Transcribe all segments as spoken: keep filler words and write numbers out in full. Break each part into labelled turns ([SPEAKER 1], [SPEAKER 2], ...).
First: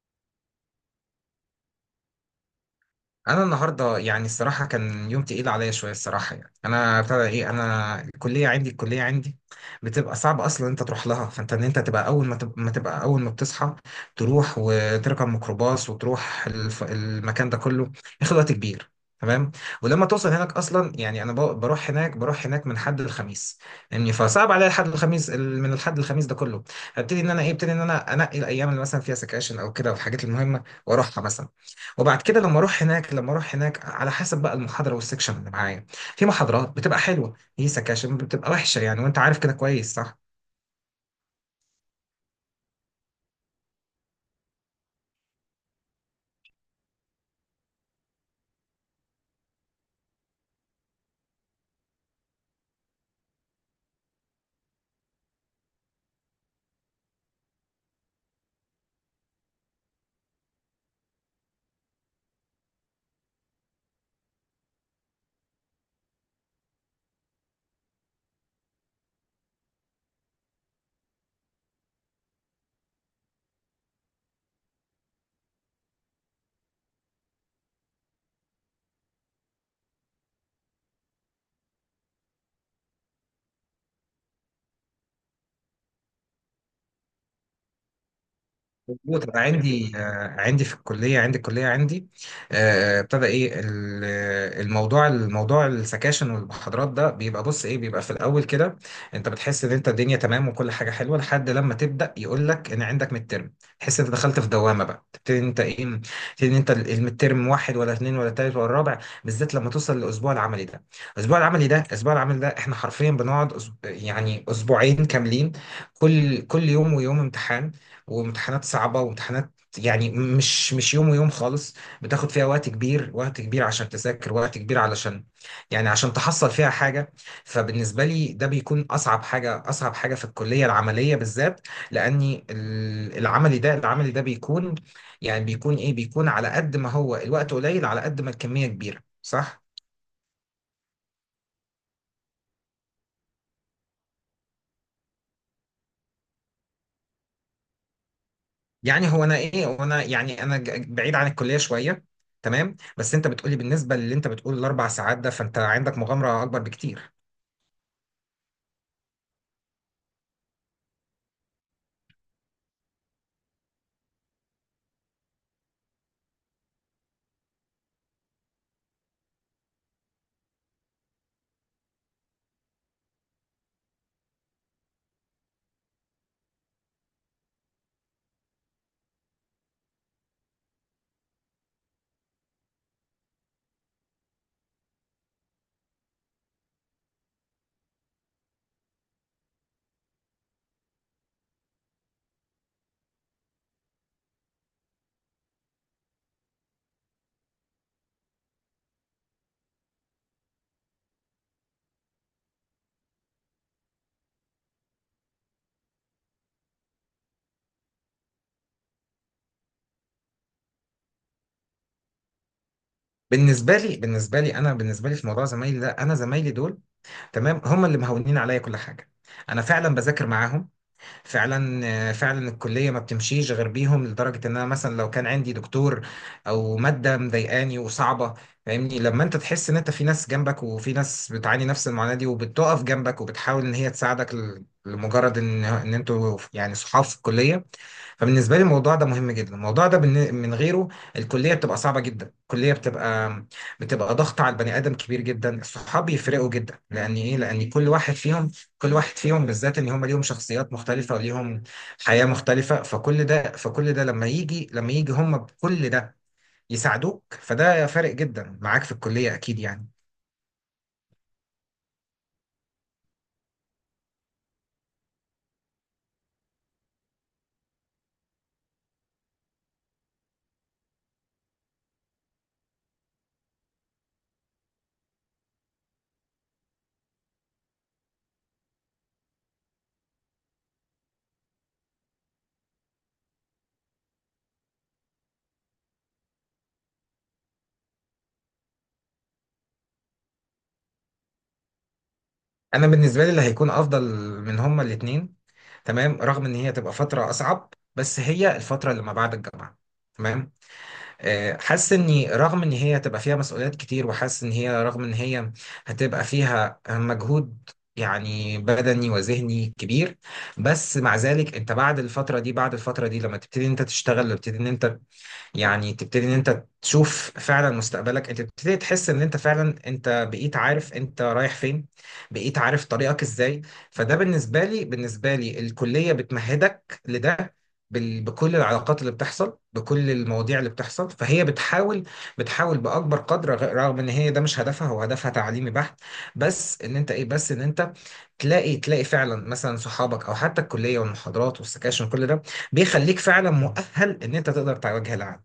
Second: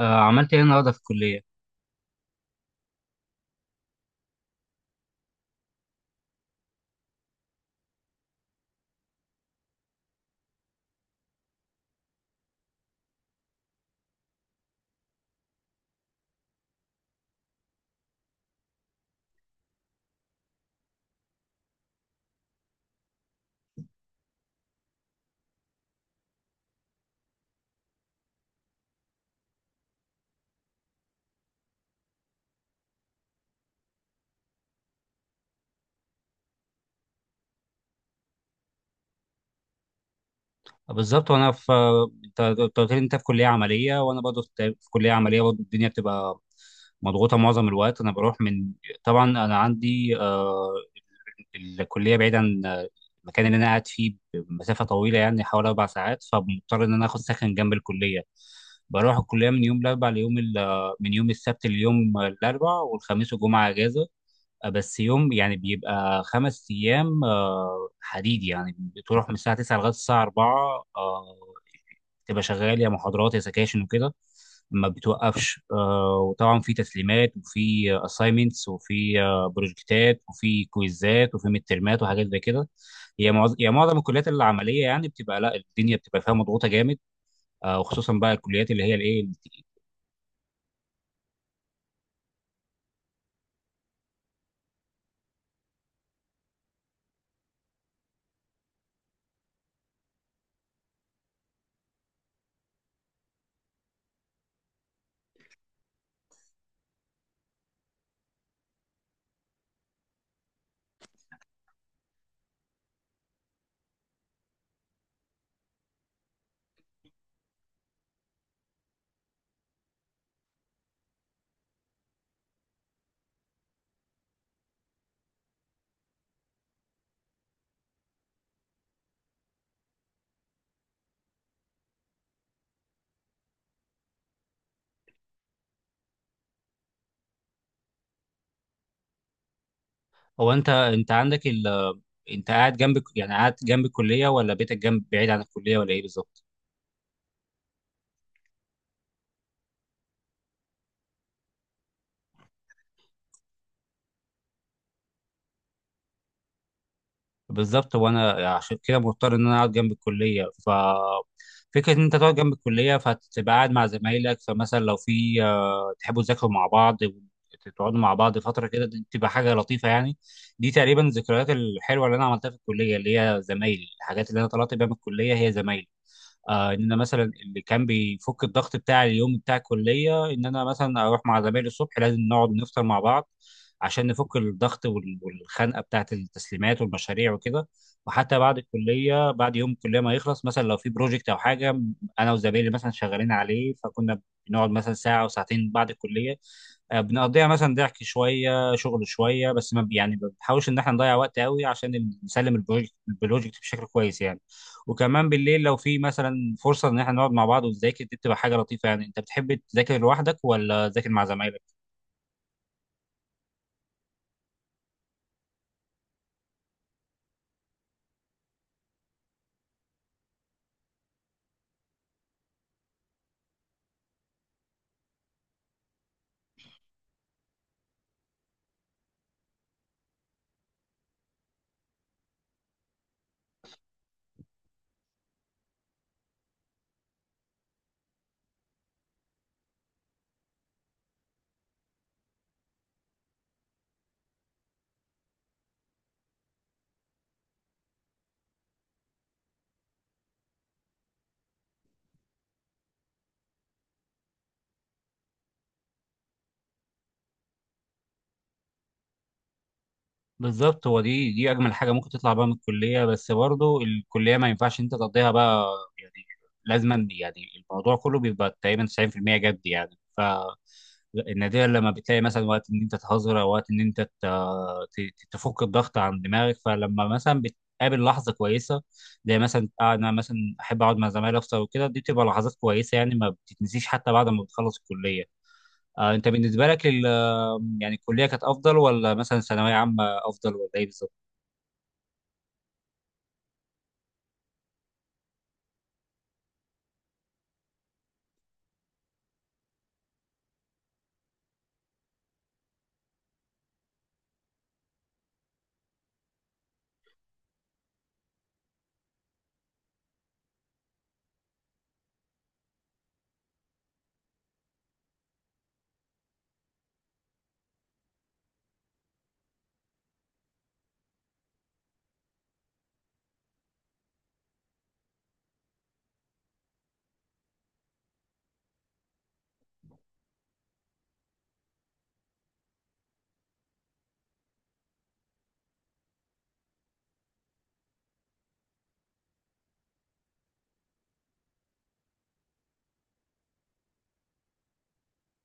[SPEAKER 1] آه، عملت ايه النهارده في الكليه؟
[SPEAKER 2] انا النهارده، يعني الصراحه كان يوم تقيل عليا شويه الصراحه. يعني انا ابتدى ايه انا الكليه عندي، الكليه عندي بتبقى صعب اصلا انت تروح لها. فانت ان انت تبقى اول ما تبقى, ما تبقى اول ما بتصحى تروح وتركب ميكروباص وتروح الف... المكان ده كله، ياخد وقت كبير. تمام. ولما توصل هناك اصلا، يعني انا ب- بروح هناك، بروح هناك من حد الخميس. يعني فصعب عليا الحد الخميس ال- من الحد الخميس ده كله. هبتدي ان انا ايه ابتدي ان انا انقي الايام اللي مثلا فيها سكاشن او كده والحاجات المهمه واروحها مثلا. وبعد كده لما اروح هناك لما اروح هناك، على حسب بقى المحاضره والسكشن اللي معايا. في محاضرات بتبقى حلوه، هي سكاشن بتبقى وحشه يعني، وانت عارف كده كويس، صح؟
[SPEAKER 1] آه، بالظبط. وانا في، انت أنت قلت لي انت في كليه عمليه وانا برضه في في كليه عمليه برضه. الدنيا بتبقى مضغوطه معظم الوقت. انا بروح من، طبعا انا عندي آه، الكليه بعيد عن آه، المكان اللي انا قاعد فيه بمسافه طويله، يعني حوالي اربع ساعات، فمضطر ان انا اخد سكن جنب الكليه. بروح الكليه من يوم الاربعاء ليوم ال- آه، من يوم السبت ليوم الاربعاء، والخميس والجمعه اجازه. آه، بس يوم يعني بيبقى خمس ايام آه، حديد، يعني بتروح من الساعه التسعه لغايه الساعه اربعه. آه، تبقى شغال يا محاضرات يا سكاشن وكده، ما بتوقفش. آه، وطبعا في تسليمات، وفي اساينمنتس، وفي آه، بروجكتات، وفي كويزات، وفي مترمات، وحاجات زي كده. هي معظم هي معظم الكليات العمليه يعني بتبقى، لا، الدنيا بتبقى فيها مضغوطه جامد. آه، وخصوصا بقى الكليات اللي هي الايه.
[SPEAKER 2] مظبوط. انا عندي آه، عندي في الكليه، عندي الكليه عندي آه، ابتدى ايه ال- الموضوع. الموضوع السكاشن والمحاضرات ده بيبقى بص ايه بيبقى في الاول كده، انت بتحس ان انت الدنيا تمام وكل حاجه حلوه، لحد لما تبدا يقول لك ان عندك ميد ترم. تحس انت دخلت في دوامه بقى، تبتدي انت ايه تبتدي ان انت الميد ترم واحد ولا اثنين ولا ثالث ولا رابع، بالذات لما توصل للاسبوع العملي ده. الاسبوع العملي ده الاسبوع العملي ده احنا حرفيا بنقعد أسب- يعني اسبوعين كاملين، كل كل يوم ويوم امتحان، وامتحانات صعبة وامتحانات. يعني مش مش يوم ويوم خالص، بتاخد فيها وقت كبير، وقت كبير عشان تذاكر، وقت كبير علشان يعني عشان تحصل فيها حاجة. فبالنسبة لي ده بيكون أصعب حاجة، أصعب حاجة في الكلية العملية بالذات، لأني ال- العملي ده العملي ده بيكون، يعني بيكون إيه بيكون على قد ما هو الوقت قليل على قد ما الكمية كبيرة، صح؟
[SPEAKER 1] هو انت انت عندك ال انت قاعد جنب، يعني قاعد جنب الكليه، ولا بيتك جنب بعيد عن الكليه، ولا ايه بالظبط؟
[SPEAKER 2] يعني هو انا ايه وانا يعني انا ج- بعيد عن الكليه شويه. تمام. بس انت بتقولي بالنسبه للي انت بتقول الاربع ساعات ده، فانت عندك مغامره اكبر بكتير.
[SPEAKER 1] بالظبط، وانا عشان كده مضطر ان انا اقعد جنب الكليه. ف فكره ان انت تقعد جنب الكليه فهتبقى قاعد مع زمايلك، فمثلا لو في آه، تحبوا تذاكروا مع بعض، تقعدوا مع بعض فتره كده، دي بتبقى حاجه لطيفه يعني. دي تقريبا الذكريات الحلوه اللي انا عملتها في الكليه، اللي هي زمايلي، الحاجات اللي انا طلعت بيها من الكليه هي زمايلي. آه، ان انا مثلا اللي كان بيفك الضغط بتاع اليوم بتاع الكليه ان انا مثلا اروح مع زمايلي الصبح، لازم نقعد نفطر مع بعض عشان نفك الضغط وال- والخنقه بتاعت التسليمات والمشاريع وكده. وحتى بعد الكليه، بعد يوم الكليه ما يخلص، مثلا لو في بروجكت او حاجه انا وزمايلي مثلا شغالين عليه، فكنا بنقعد مثلا ساعه او ساعتين بعد الكليه. آه، بنقضيها مثلا ضحك شويه شغل شويه، بس ما بي- يعني ما بنحاولش ان احنا نضيع وقت قوي عشان نسلم البروجكت البروجكت بشكل كويس يعني. وكمان بالليل لو في مثلا فرصه ان احنا نقعد مع بعض ونذاكر، دي بتبقى حاجه لطيفه يعني. انت بتحب تذاكر لوحدك، ولا تذاكر مع زمايلك؟
[SPEAKER 2] بالنسبه لي بالنسبه لي انا بالنسبه لي، في موضوع زمايلي ده، انا زمايلي دول تمام، هم اللي مهونين عليا كل حاجه. انا فعلا بذاكر معاهم. فعلا فعلا الكليه ما بتمشيش غير بيهم، لدرجه ان انا مثلا لو كان عندي دكتور او ماده مضايقاني وصعبه، فاهمني لما انت تحس ان انت في ناس جنبك وفي ناس بتعاني نفس المعاناه دي وبتقف جنبك وبتحاول ان هي تساعدك، ل- لمجرد ان ان انتوا يعني صحاب في الكليه. فبالنسبه لي الموضوع ده مهم جدا، الموضوع ده بالن- من غيره الكليه بتبقى صعبه جدا، الكليه بتبقى بتبقى ضغط على البني ادم كبير جدا. الصحاب بيفرقوا جدا، لان ايه؟ لان كل واحد فيهم، كل واحد فيهم بالذات ان هم ليهم شخصيات مختلفه وليهم حياه مختلفه، فكل ده فكل ده لما يجي لما يجي هم بكل ده يساعدوك، فده فارق جدا معاك في الكليه، اكيد يعني.
[SPEAKER 1] بالظبط. هو دي دي اجمل حاجه ممكن تطلع بقى من الكليه، بس برضو الكليه ما ينفعش انت تقضيها بقى يعني، لازما يعني. الموضوع كله بيبقى تقريبا تسعين في المئه جد يعني. ف النادرا لما بتلاقي مثلا وقت ان انت تهزر، او وقت ان انت ت- تفك الضغط عن دماغك، فلما مثلا بتقابل لحظه كويسه، زي مثلا آه، انا مثلا احب اقعد مع زمايلي افطر وكده، دي بتبقى لحظات كويسه يعني، ما بتتنسيش حتى بعد ما بتخلص الكليه. آه، انت بالنسبه لك ال- يعني الكليه كانت افضل، ولا مثلا ثانويه عامه افضل، ولا ايه بالظبط؟
[SPEAKER 2] انا بالنسبه لي اللي هيكون افضل من هما الاثنين، تمام، رغم ان هي تبقى فتره اصعب، بس هي الفتره اللي ما بعد الجامعه. تمام. آه، حاسس اني رغم ان هي هتبقى فيها مسؤوليات كتير، وحاسس ان هي رغم ان هي هتبقى فيها مجهود يعني بدني وذهني كبير، بس مع ذلك انت بعد الفترة دي، بعد الفترة دي لما تبتدي انت تشتغل، وتبتدي ان انت يعني تبتدي ان انت تشوف فعلا مستقبلك، انت تبتدي تحس ان انت فعلا انت بقيت عارف انت رايح فين، بقيت عارف طريقك ازاي. فده بالنسبة لي، بالنسبة لي الكلية بتمهدك لده بال- بكل العلاقات اللي بتحصل، بكل المواضيع اللي بتحصل. فهي بتحاول، بتحاول بأكبر قدر غ- رغم ان هي ده مش هدفها، هو هدفها تعليمي بحت، بس ان انت ايه بس ان انت تلاقي، تلاقي فعلا مثلا صحابك او حتى الكلية والمحاضرات والسكاشن، كل ده بيخليك فعلا مؤهل ان انت تقدر تواجه العالم.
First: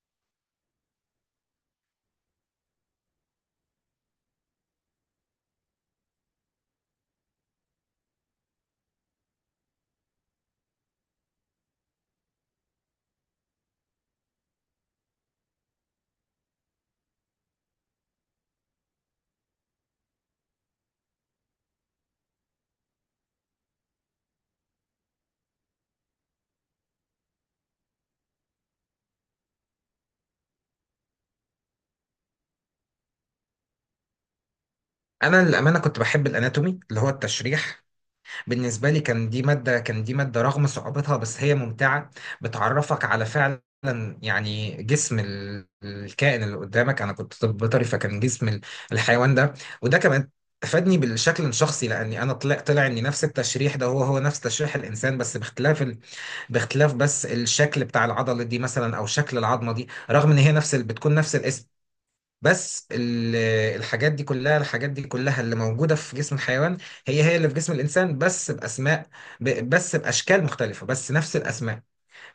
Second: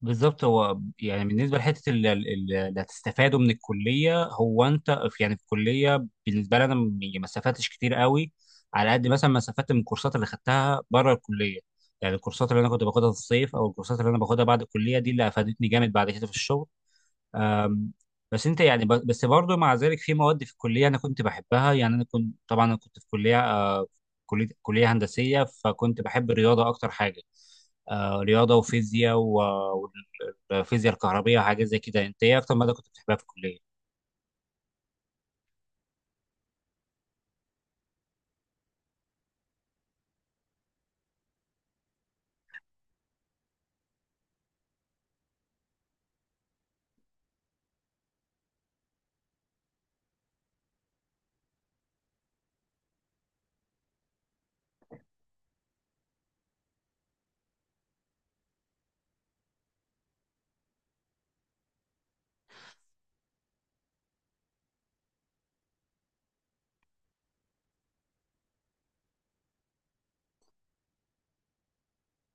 [SPEAKER 1] بالظبط. هو يعني بالنسبه لحته ال- ال- ال- اللي هتستفاده من الكليه. هو انت في، يعني في الكليه بالنسبه لي انا م- يعني ما استفدتش كتير قوي، على قد مثلا ما استفدت من الكورسات اللي خدتها بره الكليه. يعني الكورسات اللي انا كنت باخدها في الصيف، او الكورسات اللي انا باخدها بعد الكليه، دي اللي افادتني جامد بعد كده في الشغل. أم، بس انت يعني ب- بس برضه مع ذلك في مواد في الكليه انا كنت بحبها يعني. انا كنت طبعا انا كنت في كليه آه، كليه كليه هندسيه، فكنت بحب الرياضه اكتر حاجه. آه، رياضه وفيزياء، الفيزياء الكهربية وحاجات زي كده. انت ايه اكتر مادة كنت بتحبها في الكلية؟
[SPEAKER 2] انا للامانه كنت بحب الاناتومي اللي هو التشريح. بالنسبه لي كان دي ماده، كان دي ماده رغم صعوبتها بس هي ممتعه، بتعرفك على فعلا يعني جسم ال- الكائن اللي قدامك. انا كنت طب بيطري، فكان جسم ال- الحيوان ده، وده كمان فادني بالشكل الشخصي، لاني انا طلع، طلع ان نفس التشريح ده هو هو نفس تشريح الانسان، بس باختلاف ال... باختلاف بس الشكل بتاع العضله دي مثلا او شكل العظمه دي، رغم ان هي نفس ال... بتكون نفس الاسم، بس ال- الحاجات دي كلها، الحاجات دي كلها اللي موجودة في جسم الحيوان هي هي اللي في جسم الإنسان، بس بأسماء ب- بس بأشكال مختلفة بس نفس الأسماء،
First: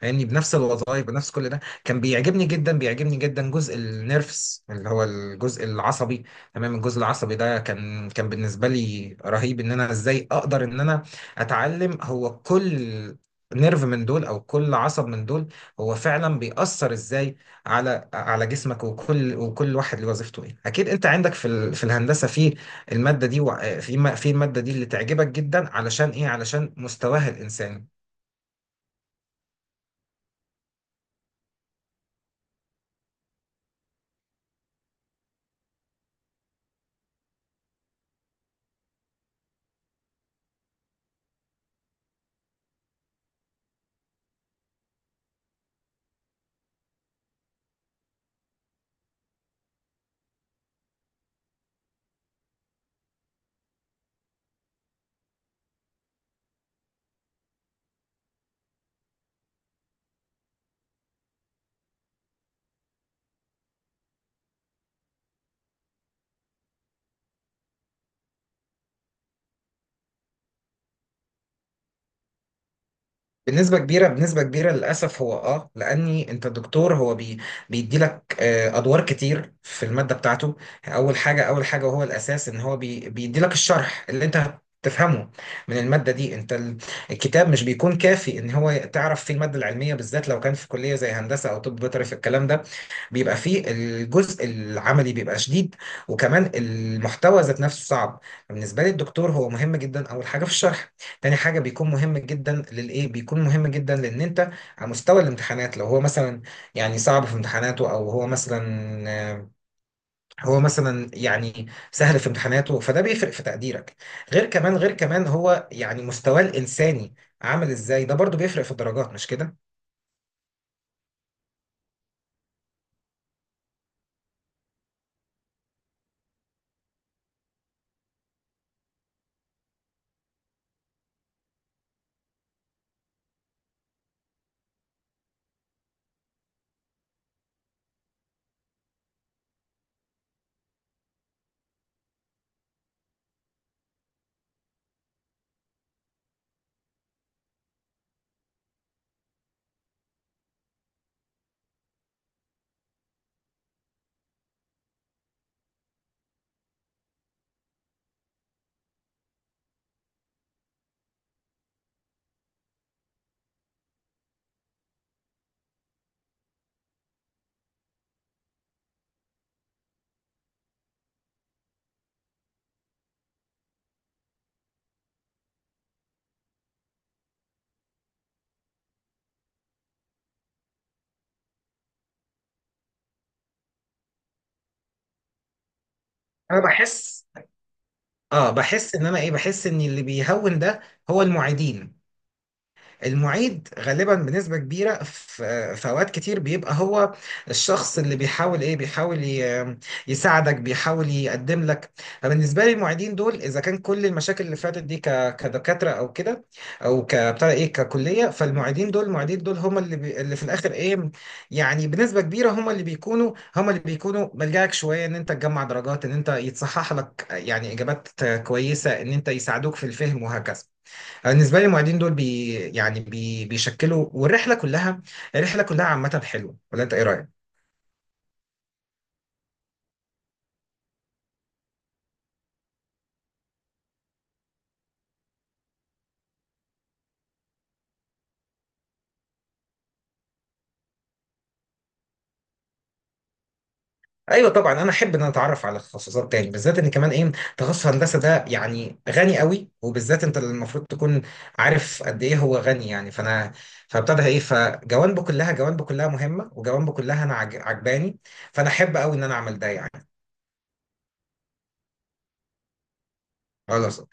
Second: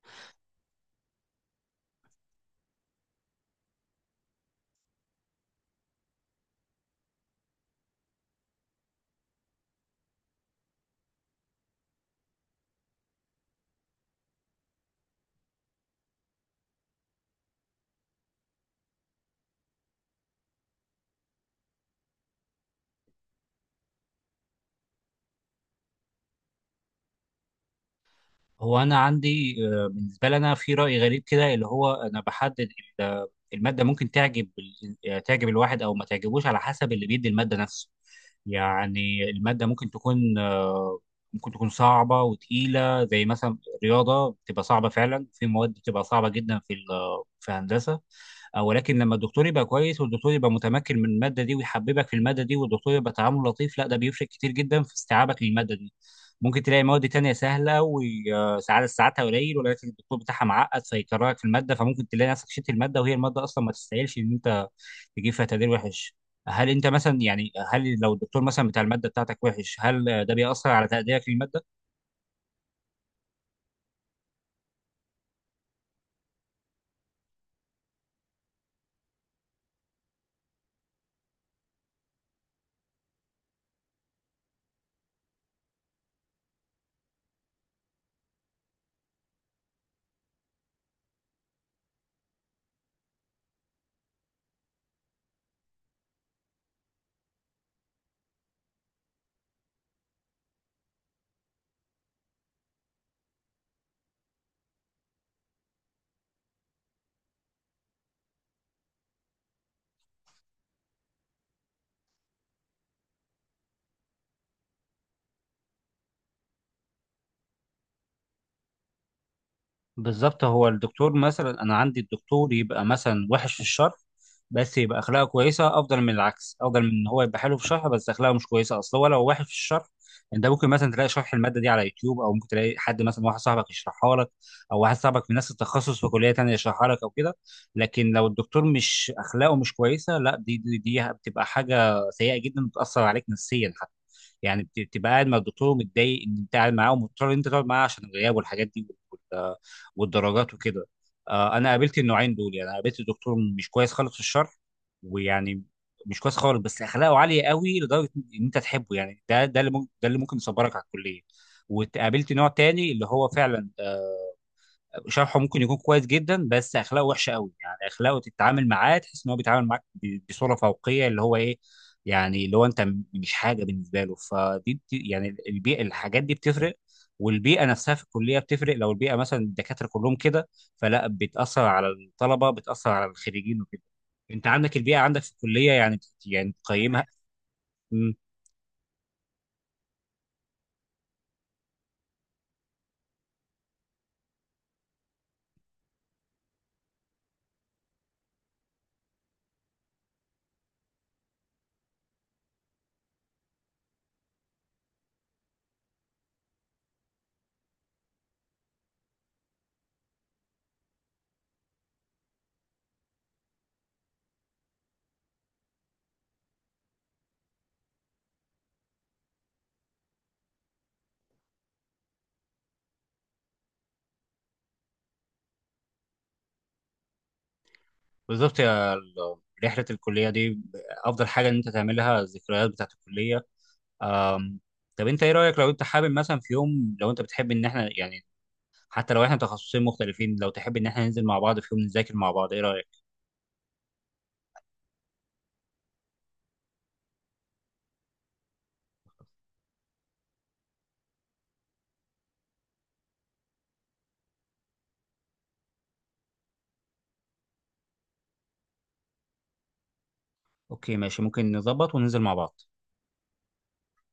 [SPEAKER 2] يعني بنفس الوظائف بنفس كل ده. كان بيعجبني جدا، بيعجبني جدا جزء النيرفس اللي هو الجزء العصبي، تمام. الجزء العصبي ده كان، كان بالنسبه لي رهيب ان انا ازاي اقدر ان انا اتعلم هو كل نيرف من دول او كل عصب من دول هو فعلا بيأثر ازاي على على جسمك، وكل وكل واحد له وظيفته ايه. اكيد انت عندك في ال... في الهندسه في الماده دي، وع- في ما- في الماده دي اللي تعجبك جدا، علشان ايه؟ علشان مستواها الانساني.
[SPEAKER 1] هو انا عندي آه، بالنسبة لي انا في رأي غريب كده، اللي هو انا بحدد ال- المادة ممكن تعجب ال- يعني تعجب الواحد او ما تعجبوش على حسب اللي بيدي المادة نفسه. يعني المادة ممكن تكون آه، ممكن تكون صعبة وتقيلة، زي مثلا رياضة بتبقى صعبة، فعلا في مواد بتبقى صعبة جدا في ال- في هندسة أو، ولكن لما الدكتور يبقى كويس، والدكتور يبقى متمكن من الماده دي ويحببك في الماده دي، والدكتور يبقى تعامله لطيف، لا، ده بيفرق كتير جدا في استيعابك للماده دي. ممكن تلاقي مواد تانية سهله وساعات ساعاتها قليل، ولكن الدكتور بتاعها معقد فيكرهك في الماده، فممكن تلاقي نفسك شلت الماده وهي الماده اصلا ما تستاهلش ان انت تجيب فيها تقدير وحش. هل انت مثلا يعني، هل لو الدكتور مثلا بتاع الماده بتاعتك وحش، هل ده بيأثر على تقديرك للماده؟
[SPEAKER 2] بنسبة كبيرة، بنسبة كبيرة للأسف، هو اه لأني أنت الدكتور هو بي بيدي لك آه، أدوار كتير في المادة بتاعته. أول حاجة، أول حاجة وهو الأساس، إن هو بي بيدي لك الشرح اللي أنت تفهمه من المادة دي. أنت ال- الكتاب مش بيكون كافي إن هو تعرف فيه المادة العلمية، بالذات لو كان في كلية زي هندسة أو طب بيطري، في الكلام ده بيبقى فيه الجزء العملي بيبقى شديد، وكمان المحتوى ذات نفسه صعب. بالنسبة لي الدكتور هو مهم جدا أول حاجة في الشرح، تاني حاجة بيكون مهم جدا للإيه؟ بيكون مهم جدا لأن أنت على مستوى الامتحانات، لو هو مثلا يعني صعب في امتحاناته، أو هو مثلا آه، هو مثلا يعني سهل في امتحاناته، فده بيفرق في تقديرك. غير كمان، غير كمان هو يعني مستواه الإنساني عامل إزاي، ده برضو بيفرق في الدرجات، مش كده؟
[SPEAKER 1] بالظبط. هو الدكتور مثلا انا عندي الدكتور يبقى مثلا وحش في الشرح، بس يبقى اخلاقه كويسه، افضل من العكس، افضل من ان هو يبقى حلو في الشرح بس اخلاقه مش كويسه. اصل هو لو وحش في الشرح انت ممكن مثلا تلاقي شرح الماده دي على يوتيوب، او ممكن تلاقي حد مثلا واحد صاحبك يشرحها لك، او واحد صاحبك من نفس التخصص في كليه تانيه يشرحها لك او كده. لكن لو الدكتور مش اخلاقه مش كويسه، لا، دي دي, دي بتبقى حاجه سيئه جدا، بتاثر عليك نفسيا حتى. يعني بت- بتبقى قاعد مع الدكتور متضايق ان انت قاعد معاه، ومضطر ان انت تقعد معاه عشان الغياب والحاجات دي والدرجات وكده. آه، انا قابلت النوعين دول. يعني أنا قابلت دكتور مش كويس خالص في الشرح، ويعني مش كويس خالص، بس اخلاقه عاليه قوي لدرجه ان انت تحبه يعني. ده ده اللي ممكن، ده اللي ممكن يصبرك على الكليه. وقابلت نوع تاني اللي هو فعلا شرحه ممكن يكون كويس جدا، بس اخلاقه وحشه قوي، يعني اخلاقه تتعامل معاه تحس ان هو بيتعامل معاك ب- بصوره فوقيه، اللي هو ايه، يعني اللي هو انت م- مش حاجه بالنسبه له. فدي بت- يعني البيئه، الحاجات دي بتفرق. والبيئه نفسها في الكليه بتفرق. لو البيئه مثلا الدكاتره كلهم كده، فلا، بتاثر على الطلبه، بتاثر على الخريجين وكده. انت عندك البيئه، عندك في الكليه، يعني بت- يعني
[SPEAKER 2] أنا
[SPEAKER 1] تقيمها؟
[SPEAKER 2] بحس،
[SPEAKER 1] مم.
[SPEAKER 2] آه بحس إن أنا إيه؟ بحس إن اللي بيهون ده هو المعيدين. المعيد غالبا بنسبة كبيرة في في أوقات كتير بيبقى هو الشخص اللي بيحاول إيه، بيحاول ي- يساعدك، بيحاول يقدم لك. فبالنسبة لي المعيدين دول إذا كان كل المشاكل اللي فاتت دي ك- كدكاترة أو كده أو كبتاع إيه ككلية، فالمعيدين دول، المعيدين دول هم اللي بي اللي في الآخر إيه، يعني بنسبة كبيرة هم اللي بيكونوا، هم اللي بيكونوا ملجأك شوية إن أنت تجمع درجات، إن أنت يتصحح لك يعني إجابات كويسة، إن أنت يساعدوك في الفهم، وهكذا. أنا بالنسبه لي المعيدين دول بي يعني بي بيشكلوا. والرحله كلها، الرحله كلها عامه حلوه، ولا انت ايه رايك؟
[SPEAKER 1] بالظبط يا ال- رحله الكليه دي افضل حاجه ان انت تعملها، الذكريات بتاعت الكليه. أم، طب انت ايه رايك لو انت حابب مثلا في يوم، لو انت بتحب ان احنا يعني، حتى لو احنا تخصصين مختلفين، لو تحب ان احنا ننزل مع بعض في يوم نذاكر مع بعض، ايه رايك؟
[SPEAKER 2] ايوه طبعا، انا احب ان انا اتعرف على تخصصات تاني، بالذات ان كمان ايه، تخصص هندسه ده يعني غني قوي، وبالذات انت المفروض تكون عارف قد ايه هو غني يعني. فانا فابتدى ايه فجوانبه كلها، جوانبه كلها مهمه وجوانبه كلها انا عج- عجباني. فانا احب قوي ان انا اعمل ده يعني.
[SPEAKER 1] اوكي ماشي، ممكن نظبط وننزل مع بعض.
[SPEAKER 2] خلاص.